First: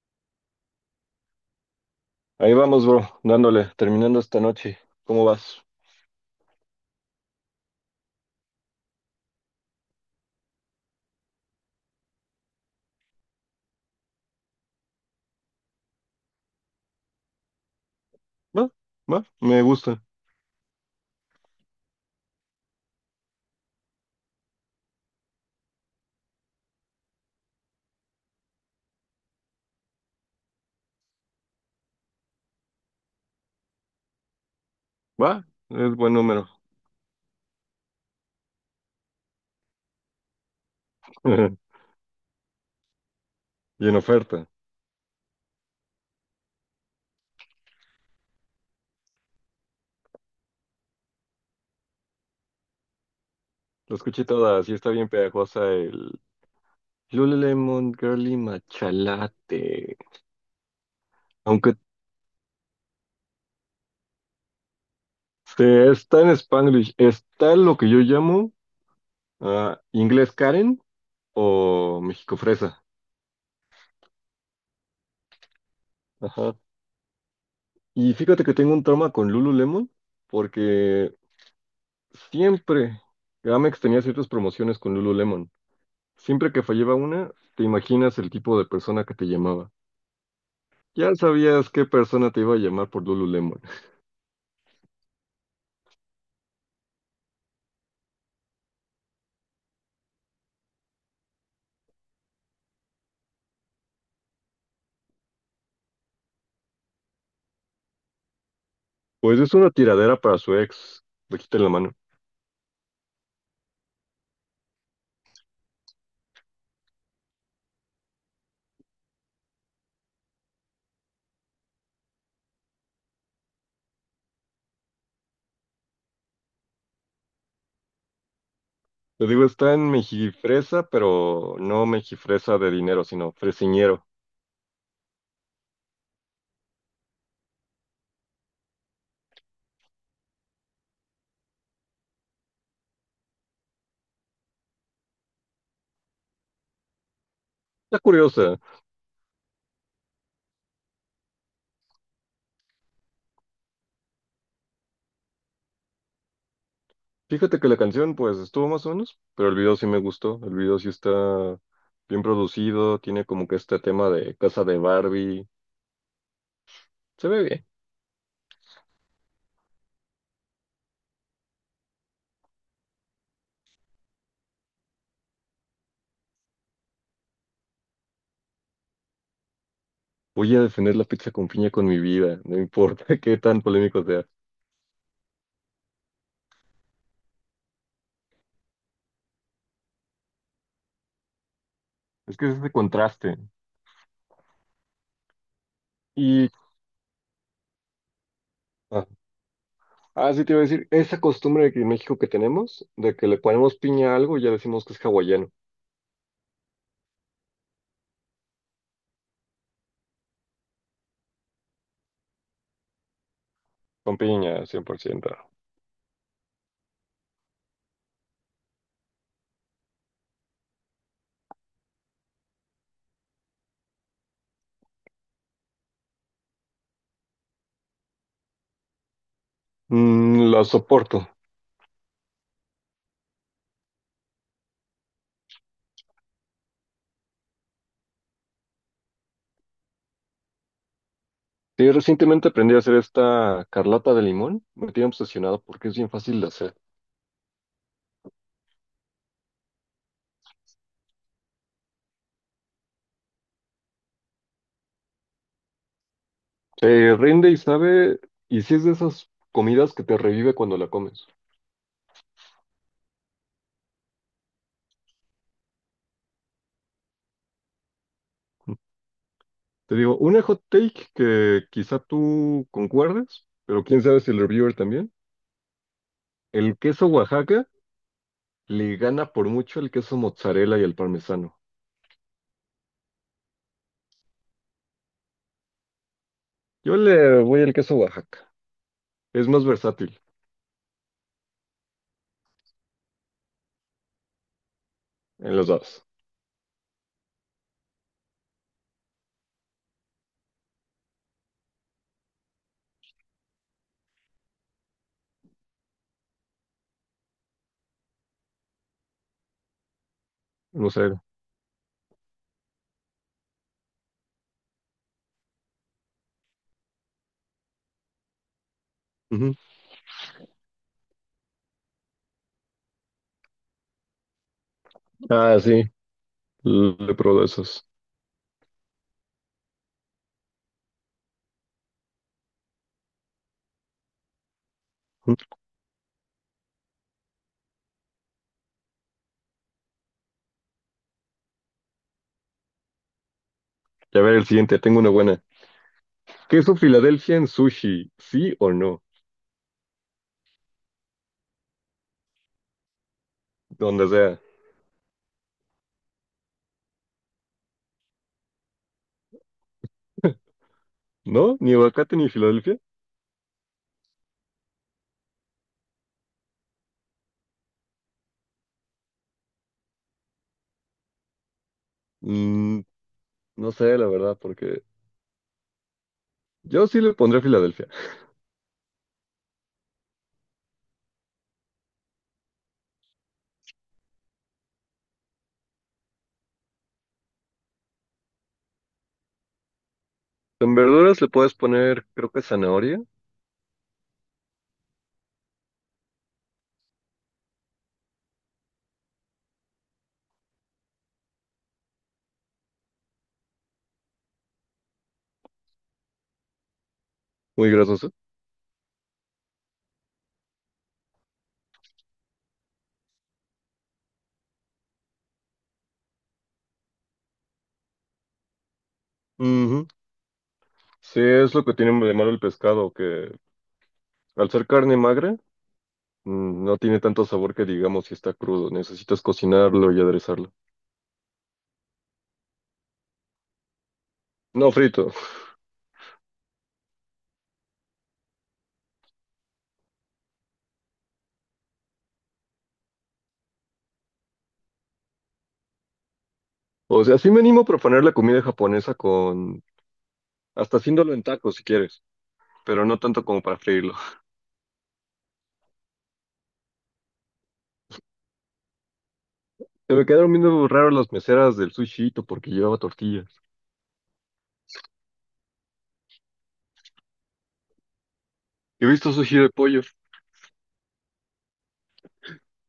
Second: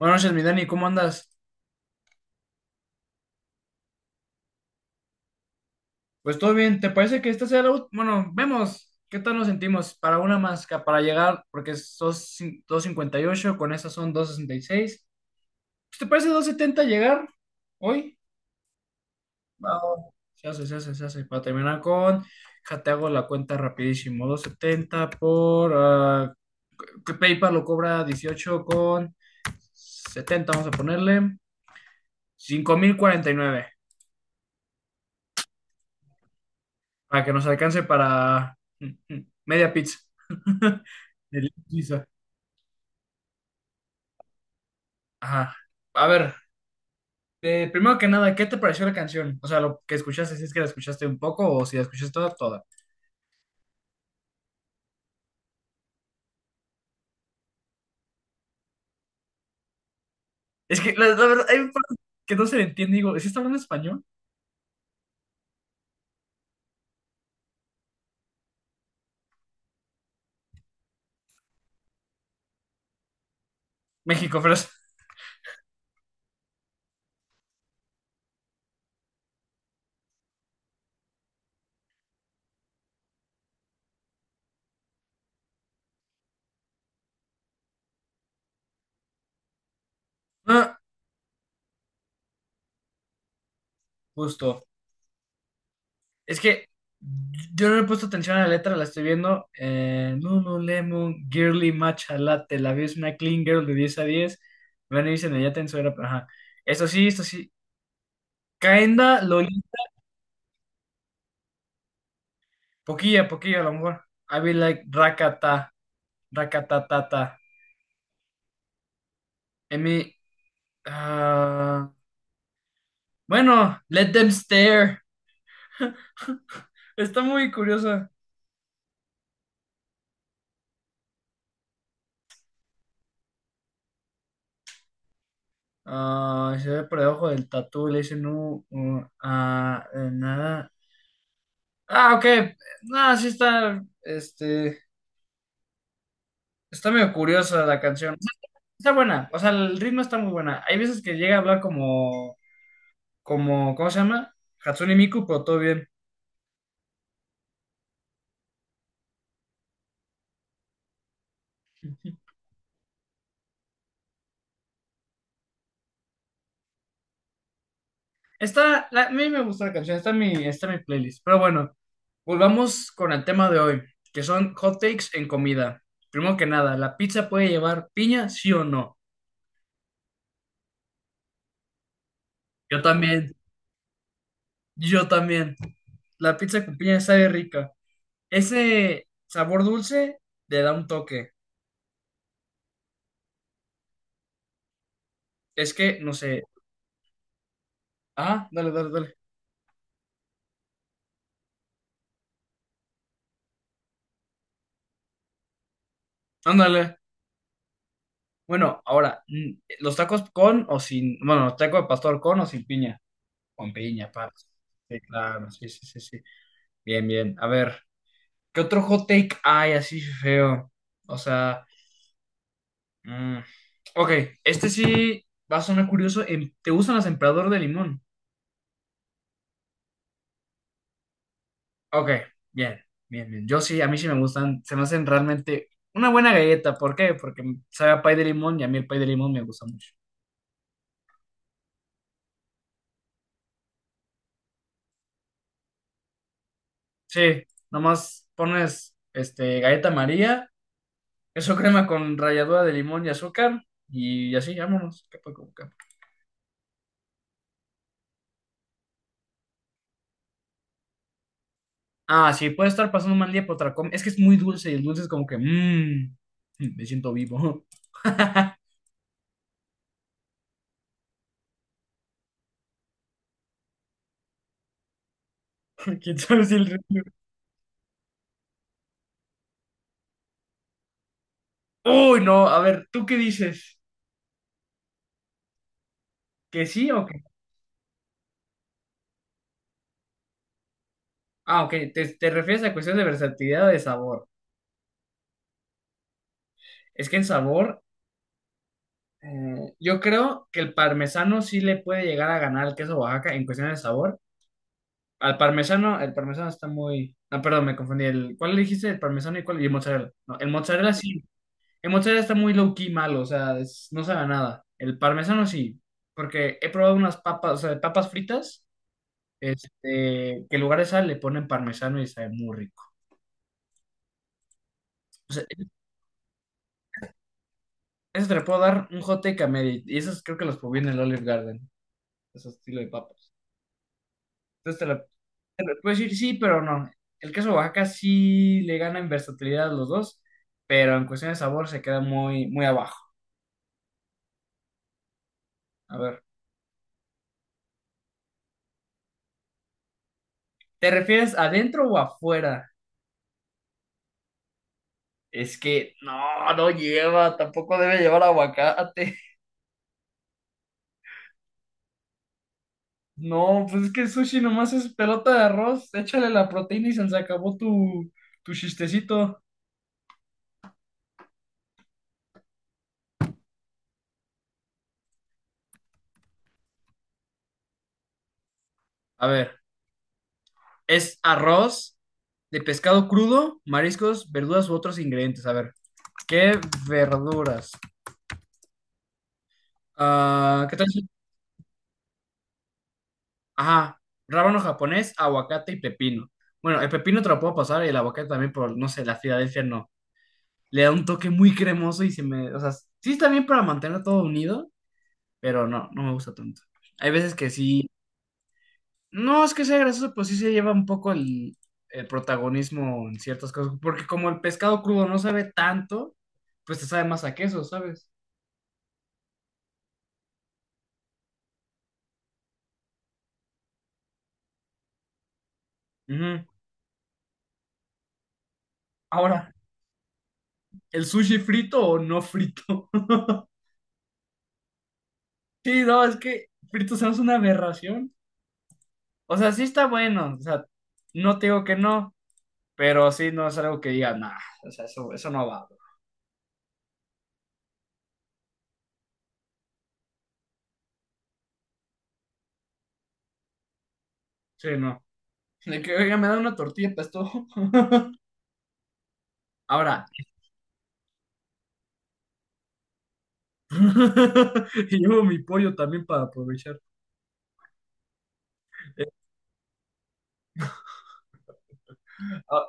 Buenas noches, mi Dani, ¿cómo andas? Ahí vamos, bro, dándole, terminando esta noche. ¿Cómo vas? Pues todo bien, ¿te parece que esta sea la última? Bueno, vemos qué tal nos sentimos para una más, para llegar, porque sos 258 con esas son 2.66. Pues, ¿te parece 270 llegar hoy? Va, va, me Va, va. gusta. Se hace, se hace, se hace. Para terminar con, ja, te hago la cuenta rapidísimo, 270 por, que PayPal lo cobra 18.70. Vamos a ponerle, 5,049, Va, es buen número. para que nos alcance para media pizza. De pizza. Y en oferta. Ajá. A ver, primero que nada, ¿qué te pareció la canción? O sea, lo que escuchaste, si es que la escuchaste un poco o si la escuchaste toda, toda. Lo escuché toda, sí está bien pegajosa el Lululemon Girly Machalate. Es que la verdad, hay un Aunque par que no se le entiende. Digo, ¿sí está hablando español? se está en Spanglish, está lo que yo llamo inglés Karen o México Fresa. México, pero Ajá. Y fíjate que tengo un trauma con Lululemon porque siempre Gamex tenía ciertas promociones con Lululemon. Siempre que fallaba una, te imaginas el tipo de persona que te llamaba. Ah, Ya sabías qué persona te iba a llamar por Lululemon. justo. Es que yo no le he puesto atención a la letra, la estoy viendo. Lululemon, Girly Matcha Latte, la vi, es una clean girl de 10 a 10. Van a irse en ella tenso era, ajá. Esto sí, Kaenda Pues es Loli, una tiradera para su ex. Le quité la mano. poquilla, poquilla a lo mejor. I be like rakata, rakatatata. I mean, ah, bueno, let them stare. Está muy curiosa. Te digo, está en mejifresa, pero no mejifresa de dinero, sino fresiñero. Ah, se ve por debajo del tatu, le dicen no, nada. Ah, ok. Ah, sí está, está medio curiosa la Está canción. curiosa. Está buena, o sea, el ritmo está muy buena. Hay veces que llega a hablar como, ¿cómo se llama? Hatsune Miku, pero todo bien. Fíjate que la canción, pues, estuvo más o menos, pero el video sí me gustó. El video sí está bien producido, tiene como que este tema de casa de Barbie. Se ve bien. Está, a mí me gusta la canción, está en mi playlist. Pero bueno, volvamos con el tema de hoy, que son hot takes en comida. Primero que nada, ¿la pizza puede llevar piña, sí o no? Voy a defender la pizza con piña con mi vida, no Yo importa también, qué tan polémico sea. yo también. La pizza con piña sabe rica. Ese sabor dulce le da un toque. Es que es ese contraste. Es que no sé. Y, Ah, dale, dale, ah, dale. Sí te iba a decir, esa costumbre de que en México que tenemos, de que le ponemos piña a algo y ya decimos que es hawaiano. Ándale. Bueno, ahora, los tacos con o sin, bueno, los tacos de pastor con o sin piña. Con piña, Con paps. piña, Sí, 100%. claro, sí, sí, sí, sí. Bien, bien. A ver. ¿Qué otro hot take hay así feo? O sea, mm, ok, este sí va a sonar curioso. ¿Te gustan las emperador de limón? Mm, lo soporto. Ok, bien, bien, bien. Yo sí, a mí sí me gustan, se me hacen realmente una buena galleta. ¿Por qué? Porque sabe a pay de limón y a mí el pay de limón me gusta mucho. Sí, recientemente aprendí a hacer esta carlata de limón. Me tiene obsesionado porque es bien fácil de hacer. Sí, nomás pones galleta María, eso crema con ralladura de limón y azúcar y así, vámonos. Se rinde y sabe, y sí es de esas comidas que te revive cuando la comes. Ah, sí, puede estar pasando un mal día por otra es que es muy dulce y el dulce es como que, me siento vivo. Te digo, una hot take que quizá tú concuerdes, pero quién sabe si el reviewer también. ¿Quién sabe si el El queso resto-? Oaxaca le gana por mucho el queso mozzarella y el parmesano. Uy, no, a ver, ¿tú qué dices? ¿Que sí Yo o que...? le voy al queso Oaxaca. Es más versátil Ah, ok, te refieres a cuestiones de versatilidad o de sabor. en los dos. Es que en sabor, yo creo que el parmesano sí le puede llegar a ganar al queso Oaxaca en cuestiones de sabor. Al parmesano, el parmesano está muy... Ah, perdón, me confundí. El, ¿cuál le dijiste? El parmesano y cuál... Y el mozzarella. No, el No mozzarella sé. sí. El mozzarella está muy low key malo, o sea, no sabe a nada. El parmesano sí, porque he probado unas papas, o sea, de papas fritas, Ujú. Que en lugar de sal le ponen parmesano y sabe muy rico. O sea, Ah, sí. Le pruebo esos. eso te lo puedo dar un hot take a media, y esos creo que los probé en el Olive Garden, ese estilo de papas. Entonces te lo, Ujú. te lo puedo decir sí, pero no. El queso Oaxaca sí le gana en versatilidad a los dos, pero en cuestión de sabor se queda muy, muy abajo. Y a ver el siguiente. Tengo una buena. A ver, ¿Queso Filadelfia en sushi? ¿Sí o no? ¿te refieres adentro o afuera? Donde sea. Es que no, no lleva, tampoco debe llevar aguacate. ¿No? ¿Ni aguacate ni Filadelfia? No, pues es que el sushi nomás es pelota de arroz, échale la proteína y se acabó tu chistecito. Mm, no sé, la verdad, porque yo sí le pondré Filadelfia. A ver, es arroz de pescado crudo, mariscos, verduras u otros ingredientes. A ver, ¿qué verduras? Ah, En ¿qué tal? Verduras le puedes poner, creo que zanahoria. Ajá, rábano japonés, aguacate y pepino. Bueno, el pepino te lo puedo pasar y el aguacate también por, no sé, la Filadelfia no. Le da un toque muy cremoso y o sea, sí está bien para mantenerlo todo unido, pero no, no me gusta tanto. Hay veces que Muy sí, grasoso. no es que sea grasoso, pues sí se lleva un poco el protagonismo en ciertas cosas, porque como el pescado crudo no sabe tanto, pues te sabe más a queso, ¿sabes? Ujú. Sí, es lo que tiene de malo el pescado, que al ser carne magra, Ujú. No tiene tanto sabor que digamos si está crudo. Necesitas Ahora, cocinarlo y aderezarlo. ¿el sushi frito o no frito? No frito. Sí, no, es que frito se me hace una aberración. O sea, sí está bueno, o sea, no te digo que no, pero sí no es algo que diga, nah, o sea, eso no va, bro". O sea, sí me animo a proponer la comida japonesa con... Hasta haciéndolo en tacos si quieres, pero no tanto como para freírlo. Sí, no. De que, oiga, me da una tortilla para esto. Se Ahora, me quedaron viendo raro las meseras del sushito porque llevaba tortillas. y llevo mi pollo también para aprovechar. He Eh, visto sushi de pollo. ah,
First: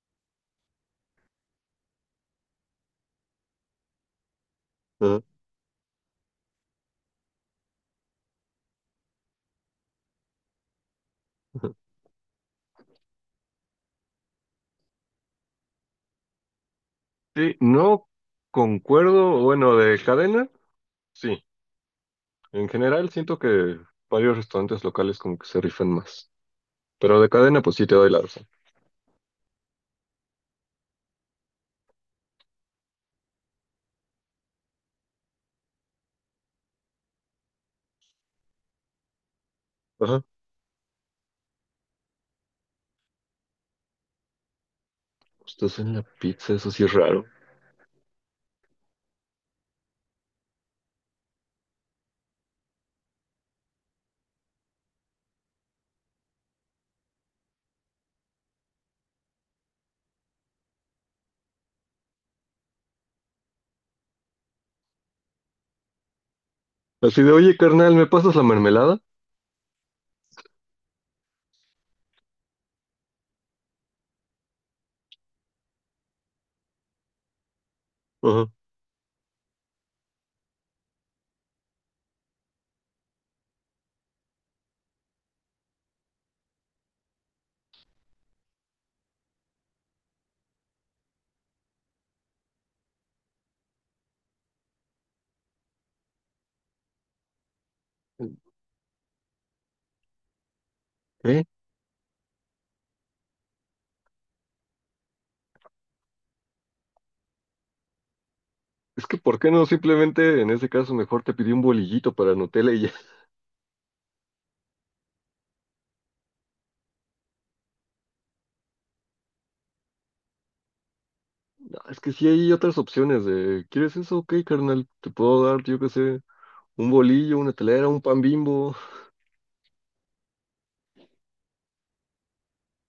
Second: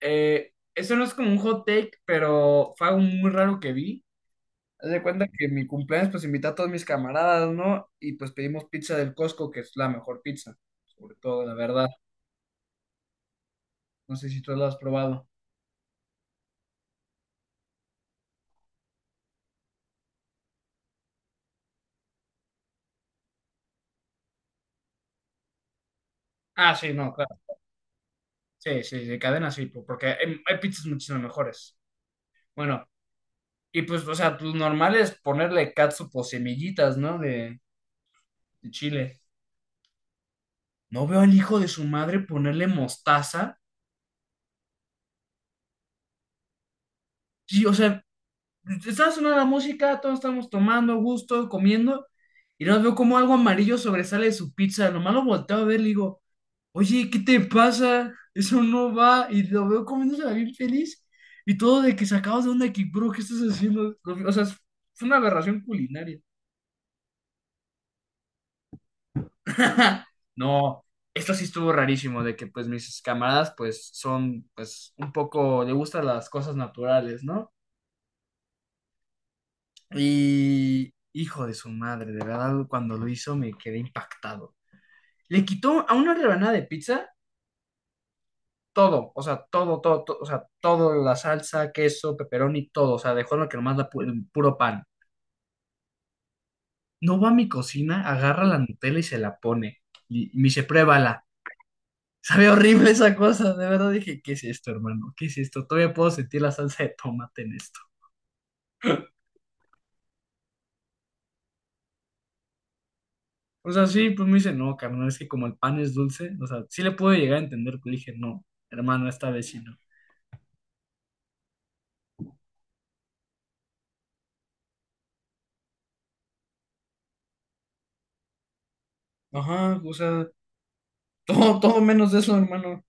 eso no es como un hot take, pero fue algo muy raro que vi. Haz de Ajá. cuenta que en mi cumpleaños, pues invité a todos mis camaradas, ¿no? Y pues pedimos pizza del Costco, que es la mejor pizza, sobre todo, la verdad. No sé si tú la has probado. Sí, no concuerdo, bueno, de cadena, sí. En general siento que varios restaurantes locales como que se rifan más. Ah, sí, no, Pero de claro. cadena, pues sí te doy la razón. Sí, sí, de cadena sí, porque hay pizzas muchísimo mejores. Bueno, y pues, o sea, pues normal es ponerle catsup o semillitas, ¿no? De chile. Ajá. No veo al hijo de su madre ponerle mostaza. Estás en la pizza, eso sí es raro. Sí, o sea, estaba sonando la música, todos estamos tomando, a gusto, comiendo, y luego veo como algo amarillo sobresale de su pizza. Nomás lo volteo a ver, le digo, oye, ¿qué te pasa? Eso no va. Y lo veo comiéndose bien feliz. Y todo de que sacabas de onda, de que, bro, ¿qué estás haciendo? O sea, fue una aberración culinaria. Así de, oye, carnal, ¿me pasas la mermelada? No, esto sí estuvo rarísimo, de que pues mis camaradas pues son pues un poco, le gustan las cosas naturales, ¿no? Ajá. Y hijo de su madre, de verdad, cuando lo hizo me quedé impactado. Le quitó a una rebanada de pizza todo, o sea, todo, todo, todo, o sea, todo, la salsa, queso, pepperoni, todo, o sea, dejó lo que nomás el puro pan. No, va a mi cocina, agarra la Nutella y se la pone. Y me dice, pruébala. ¿Eh? Sabe horrible esa cosa, de verdad dije, ¿qué es esto, hermano? ¿Qué es esto? Todavía puedo sentir la salsa de tomate en esto. Es que, ¿por qué no? Simplemente, en ese caso, mejor te pedí un bolillito para Nutella y ya. O sea, sí, pues me dice, no, carnal, es que como el pan es dulce, o sea, sí le puedo llegar a entender, pero dije, no, hermano, esta vez sí no. No, es que sí hay otras opciones de, ¿quieres eso? Ok, carnal, te puedo dar, yo qué sé, un bolillo, una telera, un pan Bimbo. Ajá, o sea, todo, todo menos de eso, hermano.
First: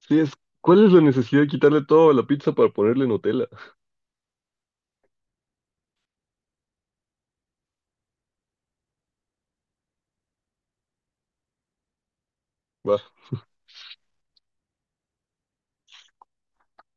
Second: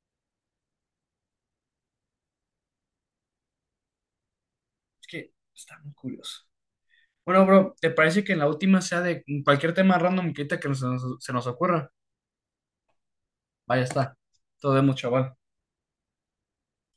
Sí, es, ¿cuál es la necesidad de quitarle todo a la pizza para ponerle Nutella? Es que está muy curioso. Bueno, bro, ¿te parece que en la última sea de cualquier tema random que ahorita que se nos ocurra? Va. Vaya está. Todo vemos, chaval.